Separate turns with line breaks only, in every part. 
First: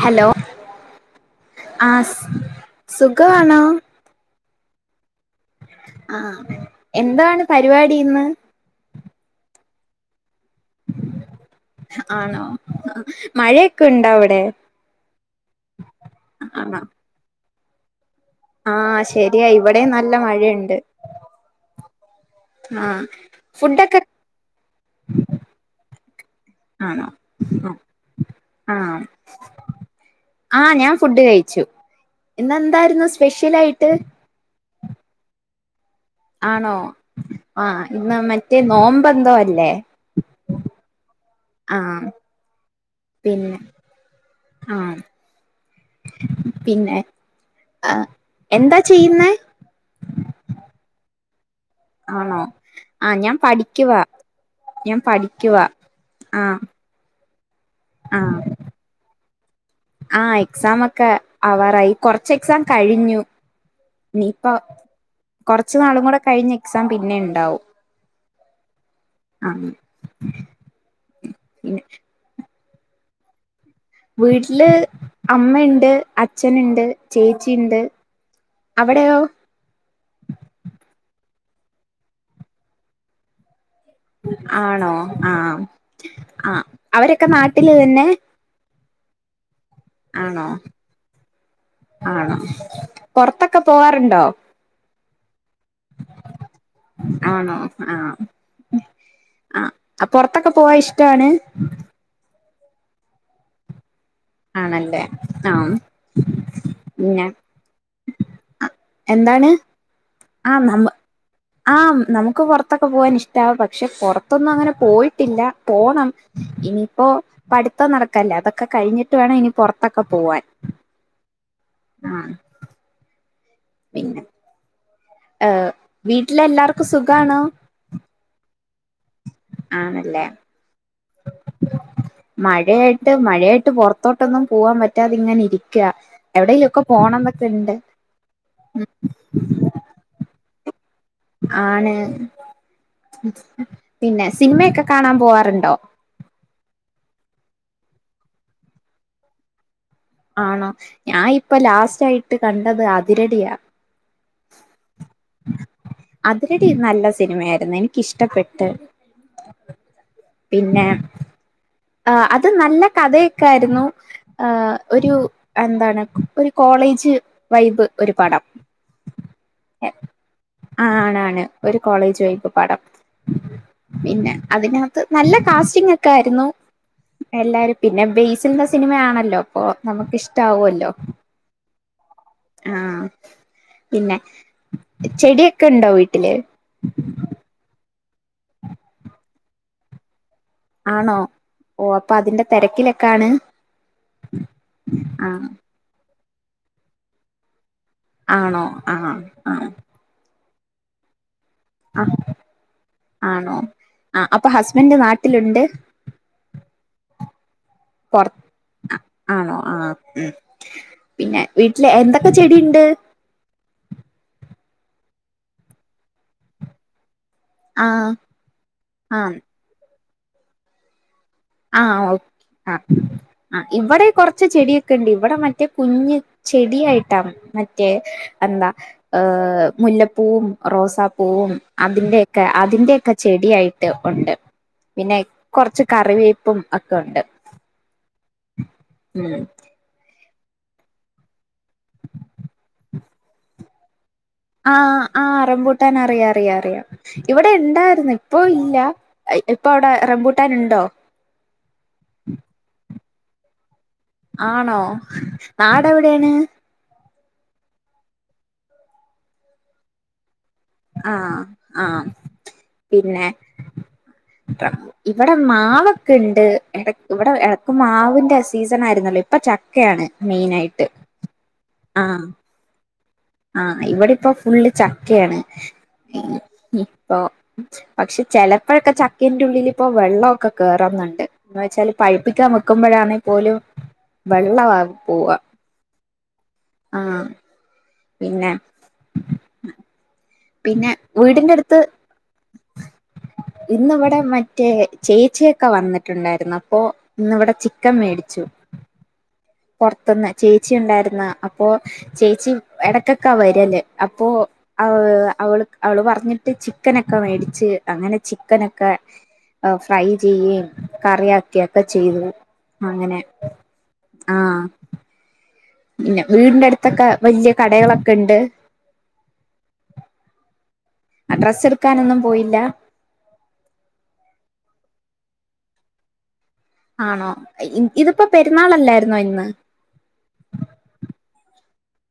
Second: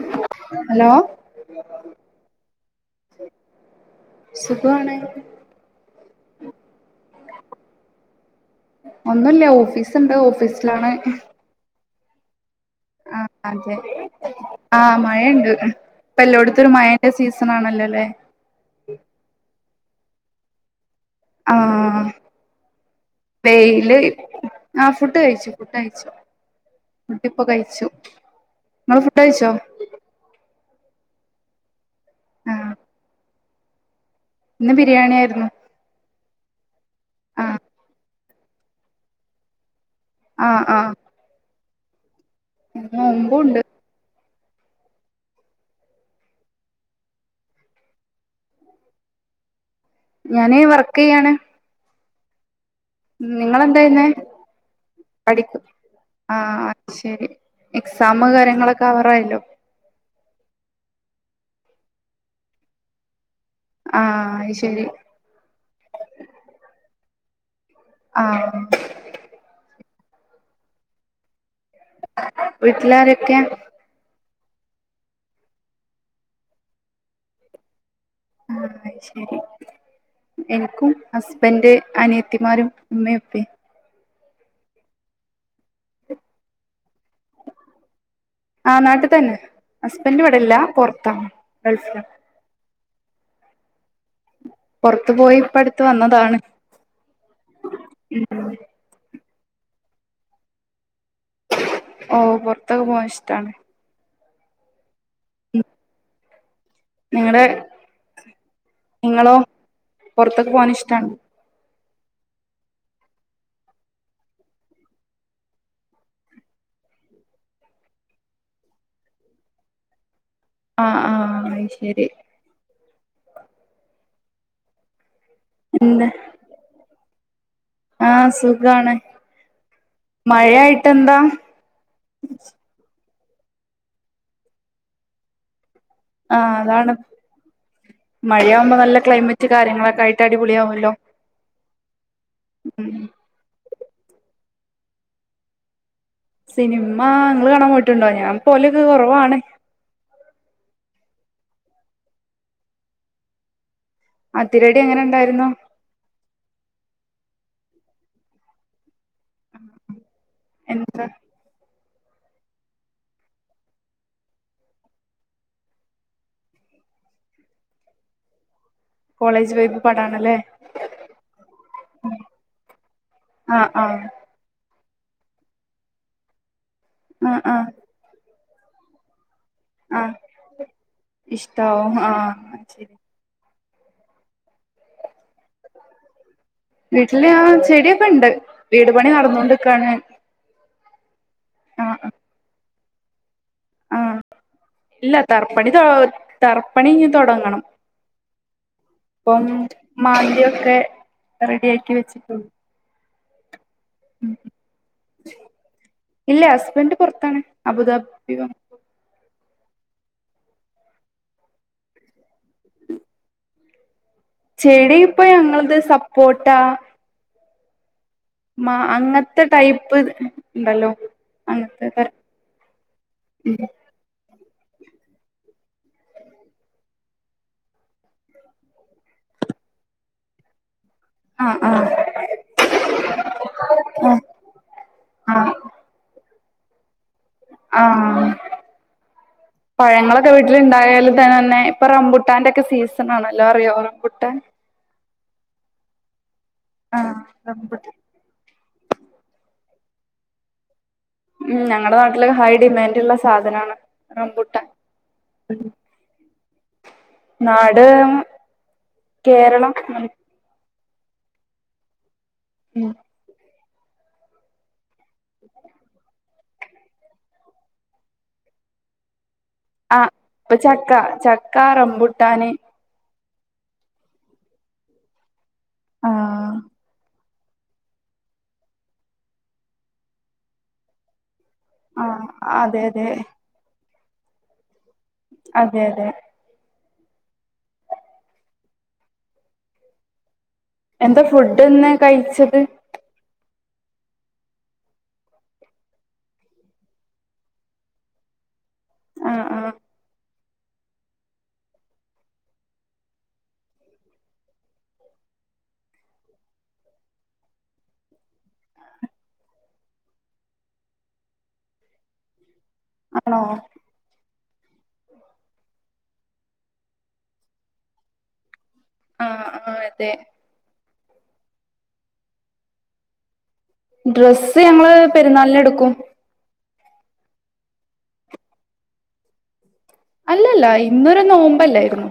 Hello
hello
ആഹ് സ് സുഖവാണോ?
സുഖമാണ്.
ആഹ് എന്താണ് പരിപാടി ഇന്ന്
ഒന്നുല്ല ഓഫീസ് ഇണ്ട് ഓഫീസിലാണ്.
ആണോ മഴയൊക്കെ ഉണ്ടോ അവിടെ
ആഹ് മഴയ്ണ്ട് ഇപ്പ എല്ലോടത്തും ഒരു മഴന്റെ സീസൺ ആണല്ലോ ല്ലേ.
ആഹ് ശരിയാ ഇവിടെ നല്ല മഴയുണ്ട്.
ആഹ്
ആഹ്
വെയില് ആഹ് ഫുഡ് കഴിച്ചു ഫുഡ് കഴിച്ചു.
ആണോ
ഫുഡ് ഇപ്പൊ കഴിച്ചു ഇങ്ങള് ഫുഡഴിച്ചോ?
ആഹ് ഞാൻ ഫുഡ് കഴിച്ചു
ആ
ഇന്നന്തായിരുന്നു സ്പെഷ്യലായിട്ട്?
ഇന്ന് ബിരിയാണി ആയിരുന്നു.
ആണോ
ആ
ആഹ് ഇന്ന് മറ്റേ നോമ്പെന്തോ അല്ലേ?
ആഹ് ആഹ്.
ആഹ് പിന്നെ
നോമ്പുണ്ട്
ആഹ്. പിന്നെ ആഹ് എന്താ ചെയ്യുന്നേ
ഞാന് വർക്ക് ചെയ്യാണ്.
ആണോ ആഹ് ഞാൻ
നിങ്ങളെന്താ
പഠിക്കുവാ
ചെയ്യുന്നേ
ഞാൻ
പഠിക്കു
പഠിക്കുവാ
ആ
ആഹ്.
ശരി എക്സാമ് കാര്യങ്ങളൊക്കെ ആവറായല്ലോ.
ആഹ് എക്സാമൊക്കെ ആവാറായി കൊറച്ച് എക്സാം കഴിഞ്ഞു.
ആ
ഇനി ഇപ്പോ
അയ്ശരി
കൊറച്ചു നാളും കൂടെ കഴിഞ്ഞ് എക്സാം പിന്നെ ഇണ്ടാവും.
ആഹ്.
ആഹ്. പിന്നെ
വീട്ടിലാരൊക്കെ?
വീട്ടില് അമ്മ ഇണ്ട് അച്ഛന്ണ്ട് ചേച്ചി ഇണ്ട്.
ആഹ് അയ് ശരി. എനിക്കും ഹസ്ബന്റ് അനിയത്തിമാരും ഉമ്മെം ഉപ്പിം
ആണോ ആഹ് ആഹ് അവരൊക്കെ നാട്ടില് തന്നെ.
ആഹ് നാട്ട് തന്നെ ഹസ്ബൻ്റ് ഇവടെ
ആണോ
ഇല്ല പൊറത്ത ഗൾഫില.
ആണോ പൊറത്തൊക്കെ പോവാറുണ്ടോ
പൊറത്തു പോയി ഇപ്പ അടുത്ത് വന്നതാണ്.
ആണോ ആഹ് ആഹ് ആ പൊറത്തൊക്കെ പോവാൻ ഇഷ്ടാണ്.
ഓഹ് പൊറത്തൊക്കെ പോവാൻ ഇഷ്ടാണ്.
ആണല്ലേ ആഹ് പിന്നെ
നിങ്ങള് നിങ്ങളോ
എന്താണ്
പൊറത്തൊക്കെ
ആഹ്
പോവാൻ
നമ്മ
ഇഷ്ടാണ്
ആഹ് നമുക്ക് പൊറത്തൊക്കെ പോവാനിഷ്ടാ പക്ഷെ പൊറത്തൊന്നും അങ്ങനെ പോയിട്ടില്ല പോണം. ഇനിയിപ്പോ പഠിത്തം നടക്കല്ലേ അതൊക്കെ കഴിഞ്ഞിട്ട് വേണം ഇനി പൊറത്തൊക്കെ പോവാൻ.
ആഹ് ആഹ് അത് ശരി
ആഹ് പിന്നെ. ഏഹ്
എന്താ
വീട്ടില എല്ലാർക്കും സുഗാണോ?
ആഹ് സുഖാണ്.
ആണല്ലേ.
മഴയായിട്ട് എന്താ
മഴ ആയി ട്ട് മഴായിട്ട് പൊറത്തോട്ടൊന്നും പോവാൻ പറ്റാത ഇങ്ങനെ ഇരിക്ക.
ആഹ്
എവിടെേലുമൊക്കെ
അതാണ്
പോണം എന്നൊക്കെ ഉണ്ട്
മഴയാവുമ്പോ നല്ല ക്ലൈമറ്റ് കാര്യങ്ങളൊക്കായിട്ട് അടിപൊളി ആവല്ലോ.
ആണ് പിന്നെ സിനിമയൊക്കെ കാണാ പോവാറുണ്ടോ?
സിനിമ ഇങ്ങള് കാണാ പോയിട്ടുണ്ടോ ഞാൻ പോലൊക്കെ കൊറവാണ്.
ആണോ ഞാൻ ഇപ്പൊ ലാസ്റ്റായിട്ട് കണ്ടത് അതിരടിയാ.
അതിരടി എങ്ങനെ ഇണ്ടായിരുന്നു
അതിരടി നല്ല സിനിമായിരുന്നു എനിക്കിഷ്ടപ്പെട്ട്. പിന്നെ.
എന്താ
ആഹ് അത് നല്ല കഥക്കായിരുന്നു ആഹ്. ഒരു എന്താണ് ഒരു കോളേജ് വൈബ് ഒരു പടം.
കോളേജ് വൈബ് പടാണല്ലേ
ആണണാണ് ഒരു കോളേജ് വൈബ് പടം.
ആഹ് ആഹ്
പിന്നെ അതിനാ നല്ല കാസ്റ്റിംഗ് ഒക്കെ ആയിരുന്നു
ആഹ് ആഹ്
എല്ലാരും പിന്നെ ബേസിൽൻ്റെ സിനിമയാണല്ലോ അപ്പൊ
ആഹ്
നമുക്കിഷ്ടാവല്ലോ
ഇഷ്ടാവും ആഹ്
ആ
ശരി
പിന്നെ ചെടിയൊക്കെ ഉണ്ടോ വീട്ടില്
വീട്ടില് ആ ചെടിയൊക്കെ ഇണ്ട് വീട് പണി നടന്നോണ്ടിരിക്കുവാണ്
ആണോ ഓഹ് അപ്പൊ അതിന്റെ തിരക്കിലൊക്കെ ആണ്
ആ ഇല്ല തറപ്പണി തർപ്പണി ഇനി തൊടങ്ങണം
ആണോ ആഹ് ആഹ്
മാന്തിയൊക്കെ റെഡിയാക്കി
ആഹ്
വെച്ചിട്ടുള്ളൂ.
ആണോ ആഹ്
ഉം
അപ്പൊ ഹസ്ബൻ്റ് നാട്ടിലുണ്ട്
ഇല്ല ഹസ്ബൻഡ് പുറത്താണ്
പൊറ
അബുദാബി
ആണോ ആ ഉം പിന്നെ വീട്ടില് എന്തൊക്കെ ചെടിണ്ട്
ചെടി ഇപ്പൊ ഞങ്ങളത് സപ്പോട്ടാ
ആഹ്
മാ
ആഹ്
അങ്ങത്തെ ടൈപ്പ് ഉണ്ടല്ലോ അങ്ങനത്തെ
ആഹ്
തര
ഓഹ് ആഹ് ആഹ് ഇവിടെ കുറച്ച് കൊച്ച് ചെടിയൊക്കെ ഇണ്ട് ഇവിടെ മറ്റേ കുഞ്ഞ് ചെടായിട്ടാ മറ്റേ എന്താ ഏഹ് മുല്ലപ്പൂവും റോസാപ്പൂവും
ആഹ് ആഹ്
അതിന്റെ അതിന്റെക്കെ ചെടിയായിട്ട്
ആഹ്
ഉണ്ട് പിന്നെ
ആഹ്
കുറച്ച് കറിവേ പ്പം ഒക്കെ ഉണ്ട്
ആഹ്
ഉം
പഴങ്ങളൊക്കെ വീട്ടിലുണ്ടായാലും തന്നെ തന്നെ ഇപ്പൊറബുട്ടാന്റൊക്കെ സീസൺ ആണല്ലോ അറിയോ റംബുട്ടാന്
ആഹ് ആഹ് റംമ്പൂട്ടാൻ അറിയാം അറിയാം അറിയാം
ആഹ്
ഇവിടെ
റംബുട്ടാൻ
ഉണ്ടായിര്ന്ന് ഇ ഇപ്പോ ഇല്ല ഇപ്പൊ അവിടെ റംബൂട്ടാന ഉണ്ടോ?
ഉം ഞങ്ങടെ നാട്ടിലൊക്കെ ഹൈ ഡിമാൻഡുള്ള സാധനാണ്. റംബുട്ടാൻ
ആണോ നാടെവിടേണ്.
നാട് കേരളം.
ആഹ് ആഹ്.
ഉം.
പിന്നെ ഇവിടെ മാവൊക്കെണ്ട്. ടെക്ക് ഇവിടെ ഇടക്ക് മാവിന്റെ സീസൺ ആയിരുന്നല്ലോ ഇപ്പൊചക് ക്കെയാണ്
ആഹ് ഇപ്പൊ
മെയിനായിട്ട്
ചക്ക ചക്ക
ആഹ്.
റംബുട്ടാന്
ആഹ് ഇവിടെപ്പോ ഫുള്ള് ചക്കയാണ്
ആഹ്
ഇപ്പൊ പക്ഷെ ചെലപ്പോഴൊക്കെ ചക്കന്റെ ഉള്ളില് ഇപ്പോ വെള്ളൊക്കെ കേറന്നുണ്ട്. എന്ന് വെച്ചാല്
ആഹ്
പഴുപ്പിക്കാൻ
അതെ അതെ
വെക്കുമ്പോഴാണെ പോലും വെള്ളവ പോവാ.
അതെ അതെ
ആഹ്. പിന്നെ- പിന്നെ
എന്താ
വീടിന്റെ അടുത്ത്
ഫുഡ്ന്ന് കഴിച്ചത്?
ഇന്നിവിടെ മറ്റേ ചേച്ചിയൊക്കെ വന്നിട്ടുണ്ടായിരുന്നു അപ്പോ ഇന്ന് ഇവിടെ ചിക്കൻ മേടിച്ചു.
ആഹ് ആഹ്.
പൊർത്ത്ന്ന് ചേച്ചി ഉണ്ടായിരുന്ന് അപ്പൊ ചേച്ചി ഇടക്കൊക്കാ വരല് അപ്പോ ഔഅ അവൾ അവള് പറഞ്ഞിട്ട് ചിക്കനൊക്കെ മേടിച്ച് അങ്ങനെ ചിക്കനൊക്കെ ഫ്രൈ ചെയ്യുകയും കറിയാക്കുക ഒക്കെ ചെയ്തു അങ്ങനെ
ആണോ
ആഹ്. ഇല്ല വീടിന്റെ അടുത്തൊക്കെ വലിയ കടേകളൊക്കെണ്ട്.
ആഹ് ആ അതെ-
ഡ്രെസ്സ് എടുക്കാനൊന്നും പോയില്ല?
ഡ്രസ്സ് ഞങ്ങള് പെരുന്നാളിന് എടുക്കും.
ആണോ ഇതിപ്പോ പെരുന്നാളല്ലായിരുന്നോ ഇന്ന്?
അല്ലല്ല ഇന്നൊര് നോമ്പല്ലായിരുന്നു.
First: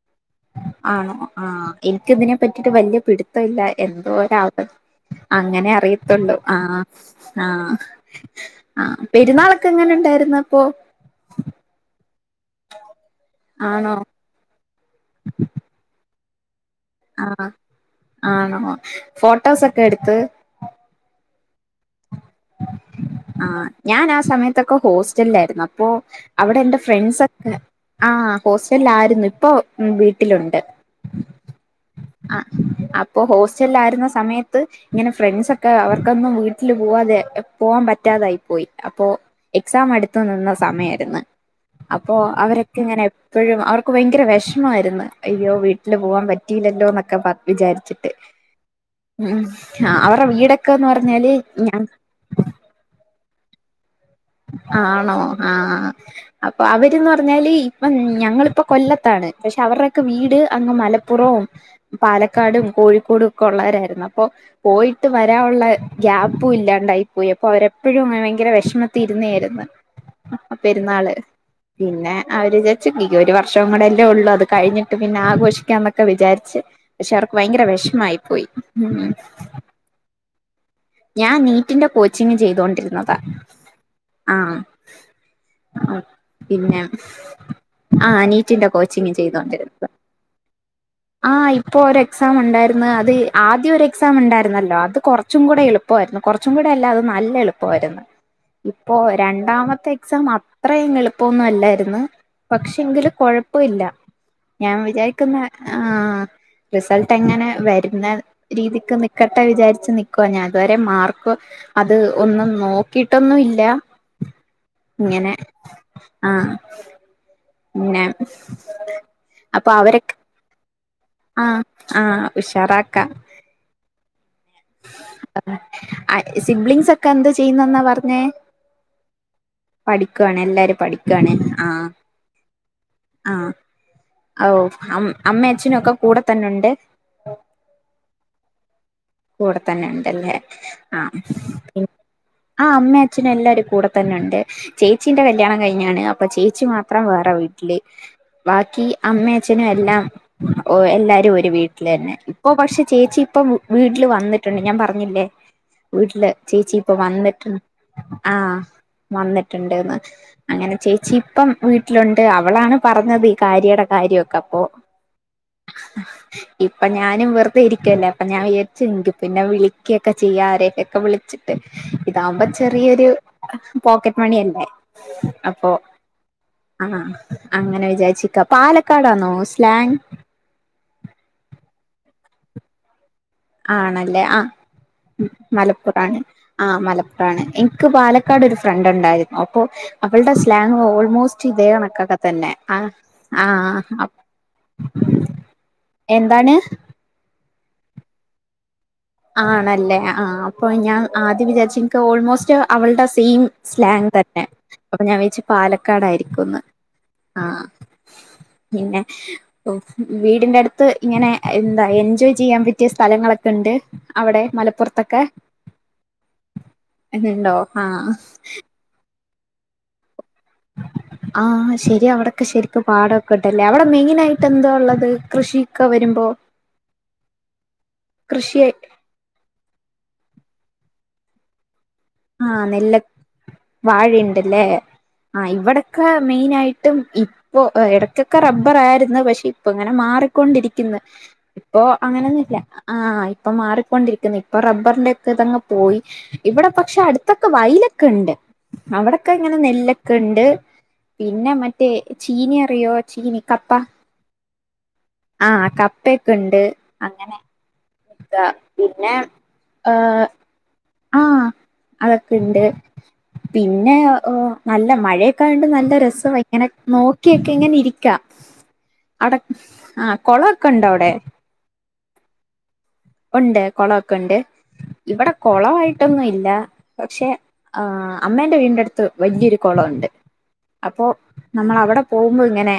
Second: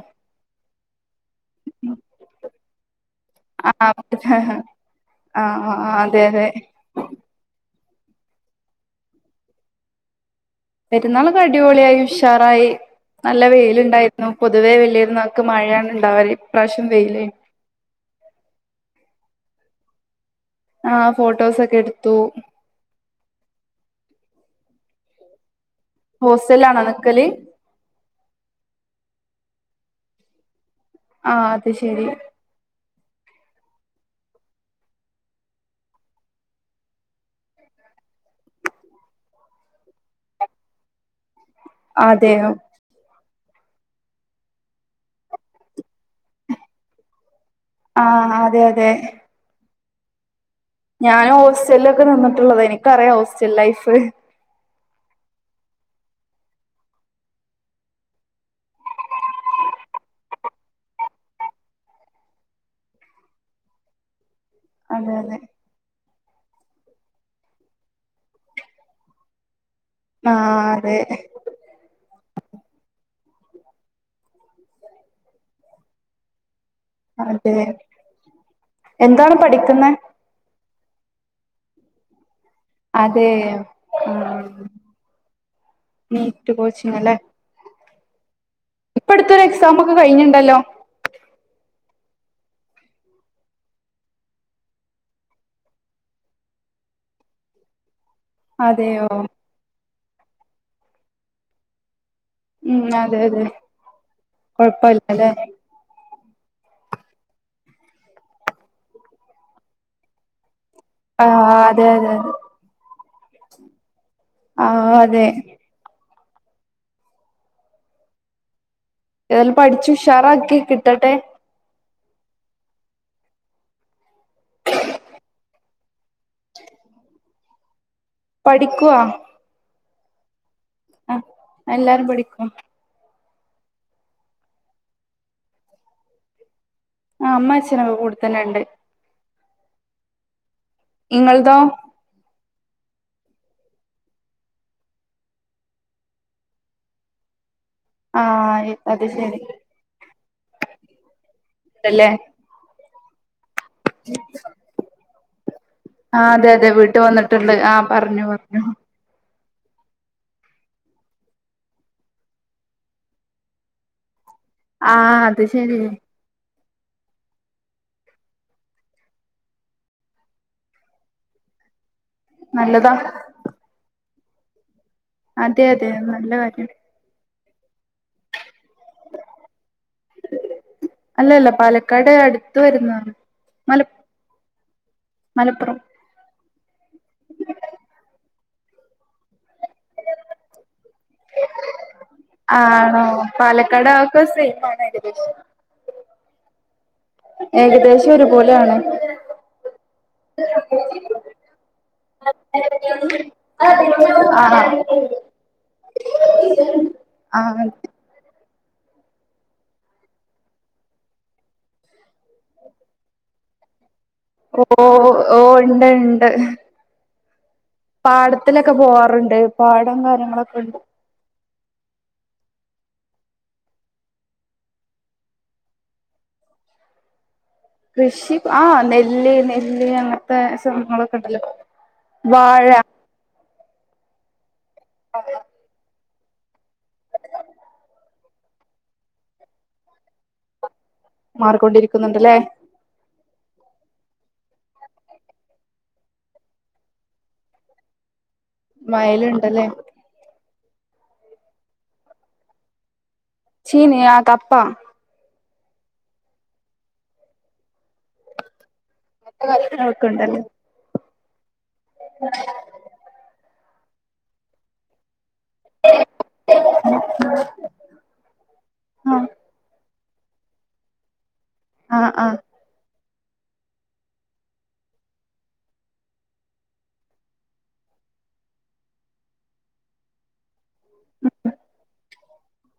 ആണോ ആഹ് ഇനിക്ക് ഇതിനെ പറ്റിട്ട് വലിയ പിടുത് ത്തവില്ല
ആഹ് ആഹ്
എന്തോരവധി അങ്ങനെ
ആഹ് അതെ
അറിയത്തുള്ളൂ
അതെ
ആഹ്. ആഹ് ആഹ് പെരുന്നാളൊക്കെ എങ്ങനെണ്ടായിരുന്നു അപ്പൊ?
പെരുന്നാളൊക്കെ അടിപൊളിയായി ഉഷാറായി നല്ല
ആണോ
വെയിലുണ്ടായി. പൊതുവേ വലിയി പെരുന്നാൾക്ക് മഴയാണ് ണ്ടാവല് ഇപ്രാവശ്യം വെയില്
ആഹ് ആണോ ഫോട്ടോസൊക്കെ എടുത്ത്-
ആഹ് ഫോട്ടോസൊക്കെ എടുത്തു.
ആഹ് ഞാൻ ആ സമയത്തൊക്കെ ഹോസ്റ്റലിലായിരുന്നു അപ്പോ അവിടെ എൻറെ
ഹോസ്റ്റലിലാണോ
ഫ്രണ്ട്സ്
നിക്കല്
ഒക്കെ ആഹ് ഹോസ്റ്റല ആയിരുന്നു ഇപ്പൊ വീട്ടിലൊണ്ട്.
ആഹ് അത് ശരി.
ആഹ് അപ്പോ ഹോസ്റ്റലിൽ ആയിരുന്ന സമയത്ത് ഇങ്ങനെ ഫ്രണ്ട്സൊക്കെ അവർക്കൊന്നും വീ വീട്ടില് പോവാതെ പോവാൻ പറ്റാതായി പോയി അപ്പോ എക്സാം അടുത്തു നിന്ന സമയായിരുന്നു അപ്പോ
അതെയോ
അവരെ ഇങ്ങനെ എപ്പോഴും അവർക്ക് ഭയങ്കര വെഷമായിരുന്നു അയ്യോ വീട്ടിൽ പോകാൻ പറ്റിയില്ലല്ലോ എന്നൊക്കെ പറഞ് വിചാരിച്ചിട്ട്
ആഹ് അതെ അതെ
ഉം അവരടെ വീടൊക്കെന്ന് പറഞ്ഞാല് ഞ
ഹോസ്റ്റലൊക്കെ നിന്നിട്ടുള്ളത് എനിക്കറിയാം ഹോസ്റ്റൽ ലൈഫ്-
ആണോ ആഹ് ആ.. അപ്പൊ അവര്ന്ന് പറഞ്ഞാല് ഇപ്പം ഞങ്ങളിപ്പൊ കൊല്ലത്താണ് പക്ഷെ അവരുടെക്കെ വീട് അങ്ങ് മല പ്പുറവും പാലക്കാടും കോഴിക്കോടും ഒക്കെ ഉള്ളവരായിരുന്നു അപ്പൊ പോയിട്ട്
അതെ അതെ
വരാനുള്ള ഗ്യാപ്പും ഇല്ലാണ്ടായി പോയി അപ്പോ അവരെപ്പോഴും ഭയങ്കര വിഷമ തിരുന്നായിരുന്നു
ആഹ് അതെ
പെരുന്നാള് [unintelligible] പിന്നെ അവര് ചച്ച ഒരു വർഷവും പിന്നെ അവര് വിചാരിച്ച് ഒരു വർഷംകൂടെയല്ലേ ഉള്ളു അത് കഴിഞ്ഞിട്ട് പിന്നെ ആഘോഷിക്കാന്നൊക്കെ വിചാരിച്ച് പക്ഷെ അവർക്ക്
അതെ
ഭയങ്കര വിഷമായി പോയി
എന്താണ് പഠിക്കുന്നെ
ഞാൻ നീറ്റിന്റെ കോച്ചിങ് ചെയ്തൊണ്ടിരുന്നതാ
അതെയോ
ആഹ് ആഹ്
നീറ്റ്
പിന്നെ
കോച്ചിങ് അല്ലെ
ആഹ് അനീറ്റിന്റെ
ഇപ്പ
കോച്ചിങ്
അടുത്തൊരു എക്സാം
ചെയ്തൊണ്ടിരുന്നതാ
ഒക്കെ കഴിഞ്ഞിണ്ടല്ലോ
ആഹ് ഇപ്പോ ഒരു എക്സാം ഉണ്ടായിരുന്നു അത് ആദ്യം ഒരു എക്സാം ഉണ്ടായിരുന്നല്ലോ അത് കുറച്ചും കൂടെ എളുപ്പും എളുപ്പമായിരുന്നു കുറച്ചും കൂടെ അല്ല അത് നല്ല എളുപ്പമായിരുന്നു ഇപ്പോ
അതെയോ
രണ്ടാമത്തെ എക്സാം അത്രയും എളുപ്പമൊന്നും അല്ലായിരുന്നു പക്ഷെ
ഉം
എങ്കില്
അതെ അതെ
കുഴപ്പ മില്ല ഞാൻ
കൊഴപ്പല്ലല്ലേ
വിചാരിക്കുന്ന ആഹ് റിസൾട്ട് എങ്ങനെ വരുന്ന രീതിക്ക് നിക്കട്ടെ വിചാരിച്ചു നിക്കുവ ഞാൻ ഇതുവരെ മാർക്ക്
ആഹ് അതെ
അത്
അതെ അതെ
ഒന്നും നോക്കിട്ടൊന്നുംല്ല
ആഹ് അതെ
ഇങ്ങനെ ആഹ് ഇങ്ങനെ
ഏതായാലും പഠിച്ചുഷാറാക്കി കിട്ടട്ടെ
ആഹ് ആഹ് ഉുഷാറാക്ക സിബ്ലിങ്സ് ഒക്കെ എന്ത് ചെയ്യുന്നെന്നാ പറഞ്ഞേ
പഠിക്കുവാ
പഠിക്കുവാണ് എല്ലാരും പഠിക്കാണ് ആഹ്
പഠിക്ക [inaudible]
ആഹ് ഓ അമ്മ അച്ഛനും ഒക്കെ കൂടെ തന്നെ ഉണ്ട്
ആഹ് അമ്മ അച്ഛനൊക്കെ കൂടെ തന്നെ ഉണ്ട്
കൂടെ തന്നെണ്ടല്ലേ ആഹ്
ഇങ്ങളതോ
ആഹ് അമ്മയും അച്ഛനും എല്ലാരും കൂടെ തന്നെണ്ട് ചേച്ചിന്റെ കല്യാണം കഴിഞ്ഞാണ് അപ്പൊ ചേച്ചി മാത്രം വേറെ വീട്ടി
ആഹ്
ബാക്കി
അത്
അമ്മ
ശരി
അച്ഛനും എല്ലാം എല്ലാരും ഒരു
ണ്ടല്ലേ
വീട്ടില്ന്നെ ഇപ്പോ പക്ഷെ ചേച്ചി ഇപ്പം വീട്ടില് വന്നിട്ടുണ്ട് ഞാൻ പറഞ്ഞില്ലേ വീട്ടില്
ആഹ് അതെ അതെ
ചേച്ചി ഇപ്പൊ
വീട്ട്
വന്നിട്ടു
വന്നിട്ടുണ്ട് ആഹ് പറഞ്ഞു
ആഹ്
പറഞ്ഞു
വന്നിട്ടുണ്ട്ന്ന് ! ! ! ! ! ! ! ! ! !
ആഹ് അത് ശരി
ഇപ്പൊ ഞാനും വെറുതെ ഇരിക്കല്ലേ അപ്പ ഞാൻയച്ചുി പിന്നെ വിളിക്കുകൊക്കെ ചെയ്യാ ആരെയൊക്കെ ഒക്കെ വിളിച്ച് [unintelligible] ഇതാകുമ്പോ
നല്ലതാ
ചെറിയൊരു പോക്കറ്റ് മണിയല്ലെ
അതെ
അപ്പൊ
അതെ നല്ല കാര്യം
ആഹ് അങ്ങനെ വിചാച്ചിക്ക പാലക്കാടാന്നോ സ്ലാങ്.
അല്ലല്ല പാലക്കാട് അടുത്ത് വരുന്നതാണ്. മല
ആണല്ലേ ആഹ്
മലപ്പുറം
മലപ്പുറാണ്. ആഹ് മലപ്പുറാണ് എനിക്ക് പാലക്കാട് ഒരു ഫ്രണ്ട് ഉണ്ടായിരുന്നു, അപ്പോ അവളുടെ സ്ലാങ് ഓൾമോസ്റ്റ് ഇതേ കണക്കാക്ക. തന്നെ ആഹ്
ആണോ പാലക്കാട്
ആഹ്
ഒക്കെ സെയിമാണ് ഏകദേശം
എന്താണ്.
ഏകദേശം ഒരു പോലെയാണ്
ആണല്ലേ ആഹ് അപ്പൊ ഞാൻ ആദ്യം വിചാരിച്ച എനിക്ക് ഓൾമോസ്റ്റ് അവളുടെ സെയിം സ്ലാങ് തന്നെ
ആഹ്
അപ്പോ ഞാൻ വെച്ച് പാലക്കാടായിരിക്കും ന്ന്.
ആഹ് ആഹ്
പിന്നെ. ഓഹ് വീടിന്റെ അടുത്ത് ഇങ്ങനെ എന്താ എൻജോയ് ചെയ്യാൻ പറ്റിയ സ്ഥലങ്ങളൊക്കെ ഉണ്ട്. അവിടെ
ഓ
മലപ്പുറത്തൊക്കെ
ഓ ഉണ്ട് ഉണ്ട്
എണ്ടോ ആഹ്
ത്തിലൊക്കെ പോകാറുണ്ട്, പാടം കാര്യങ്ങളൊക്കെണ്ട്
ആഹ് ശരിയാ അവിടെക്കെ ശരിക്കും പാടൊക്കെ ഇണ്ടല്ലേ, അവിടെ മെയിനായിട്ട് എന്താ ഉള്ളത് കൃഷി ഒക്കെ വരുമ്പോ.
കൃഷി ആഹ് നെല്ല് നെല്ല് അങ്ങനത്തെ സംഭവങ്ങളൊക്കെ ഉണ്ടല്ലോ.
ആഹ്
വാഴ
നെല്ല് വാഴയുണ്ടല്ലേ ആഹ് ഇവിടെ ക്കെ മെയിനായിട്ടും ഇപ്പോ ഇടയ്ക്കൊക്കെ റബ്ബർ ആയിരുന്നു, പക്ഷേ ഇപ്പോ ഇങ്ങനെ മാറിക്കൊണ്ടിരിക്ക ഇപ്പോ
മാറിക്കൊണ്ടിരിക്കുന്നുണ്ടല്ലേ
അങ്ങനൊന്നും ല്ല ആഹ് ഇപ്പോ മാറിക്കൊണ്ടിരിക്കുന്നു, ഇപ്പോ റബ്ബറിന്റെ ഒക്കെ ഇതങ്ങ് പോയി ഇവിടെ പക്ഷെ അടുത്തൊക്കെ വയലൊക്കെ ഉണ്ട്, അവിടൊക്കെ ഇങ്ങനെ
വയലുണ്ടല്ലേ
നെല്ല് ഒക്കെ ഉണ്ട്, പിന്നെ മറ്റേ ചീനി അറിയോ ചീനി കപ്പ
ചീനി ആ കപ്പ.
ആഹ് കപ്പയൊക്കെ ഉണ്ട് അങ്ങനെ. പിന്നെ
ഒക്കെ
ആഹ്.
ഉണ്ടല്ലോ
ആഹ് അതൊക്കെ ഉണ്ട് പിന്നെ നല്ല മഴ ക്കണ്ട് നല്ല രസം ഇങ്ങനെ നോക്കിയൊക്കെ ഇങ്ങനെ ഇരിക്ക
ആഹ്
അവിട ആ. കുളൊക്കെ ഉണ്ടോ അവിടെ?
ആഹ് ആഹ്
ഉണ്ട് കുളൊക്കെ ഉണ്ട്, ഇവിടെ കുളായിട്ടൊന്നും ഇല്ല പക്ഷേ ആഹ് അമ്മേന്റെ വീടിന്റെ അടുത്ത് വലിയൊരു കുളംണ്ട് അപ്പോ നമ്മൾ അവിടെ പോകുമ്പോൾ ഇങ്ങനെ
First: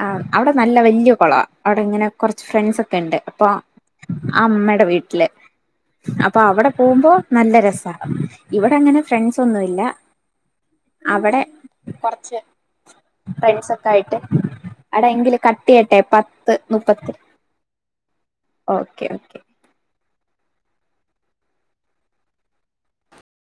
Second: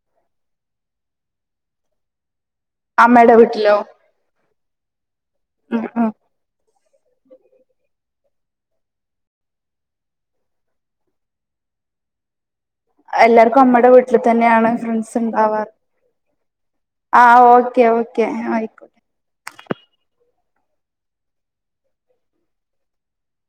ആ അവിടെ നല്ല വലിയ കുള അവിടെ ഇങ്ങനെ കുറച്ച് ഫ്രണ്ട്സ് ഒക്കെ ണ്ട്,
അമ്മയുടെ
അപ്പോ
വീട്ടിലോ
അമ്മയുടെ വീട്ടില്
ഉം ഉം
അ അപ്പോ അവിടെ പോകുമ്പോ നല്ല രസ. ഇവിടെ അങ്ങനെ ഫ്രണ്ട്സൊന്നുല്ല. അവിടെ കൊറച്ച്.
എല്ലാർക്കും
ഫ്രണ്ട്സ് ഒക്കെ
അമ്മയുടെ
ആയിട്ട്
വീട്ടിൽ തന്നെയാണ്
അവിടെ
ഫ്രണ്ട്സ്
എങ്കിലും
ഉണ്ടാവാറ്
കട്ടിയട്ടെ പത്ത് മുപ്പ
ആഹ് ഓക്കേ ഓക്കെ. ആയിക്കോട്ടെ
ഓക്കെ ഓക്കെ.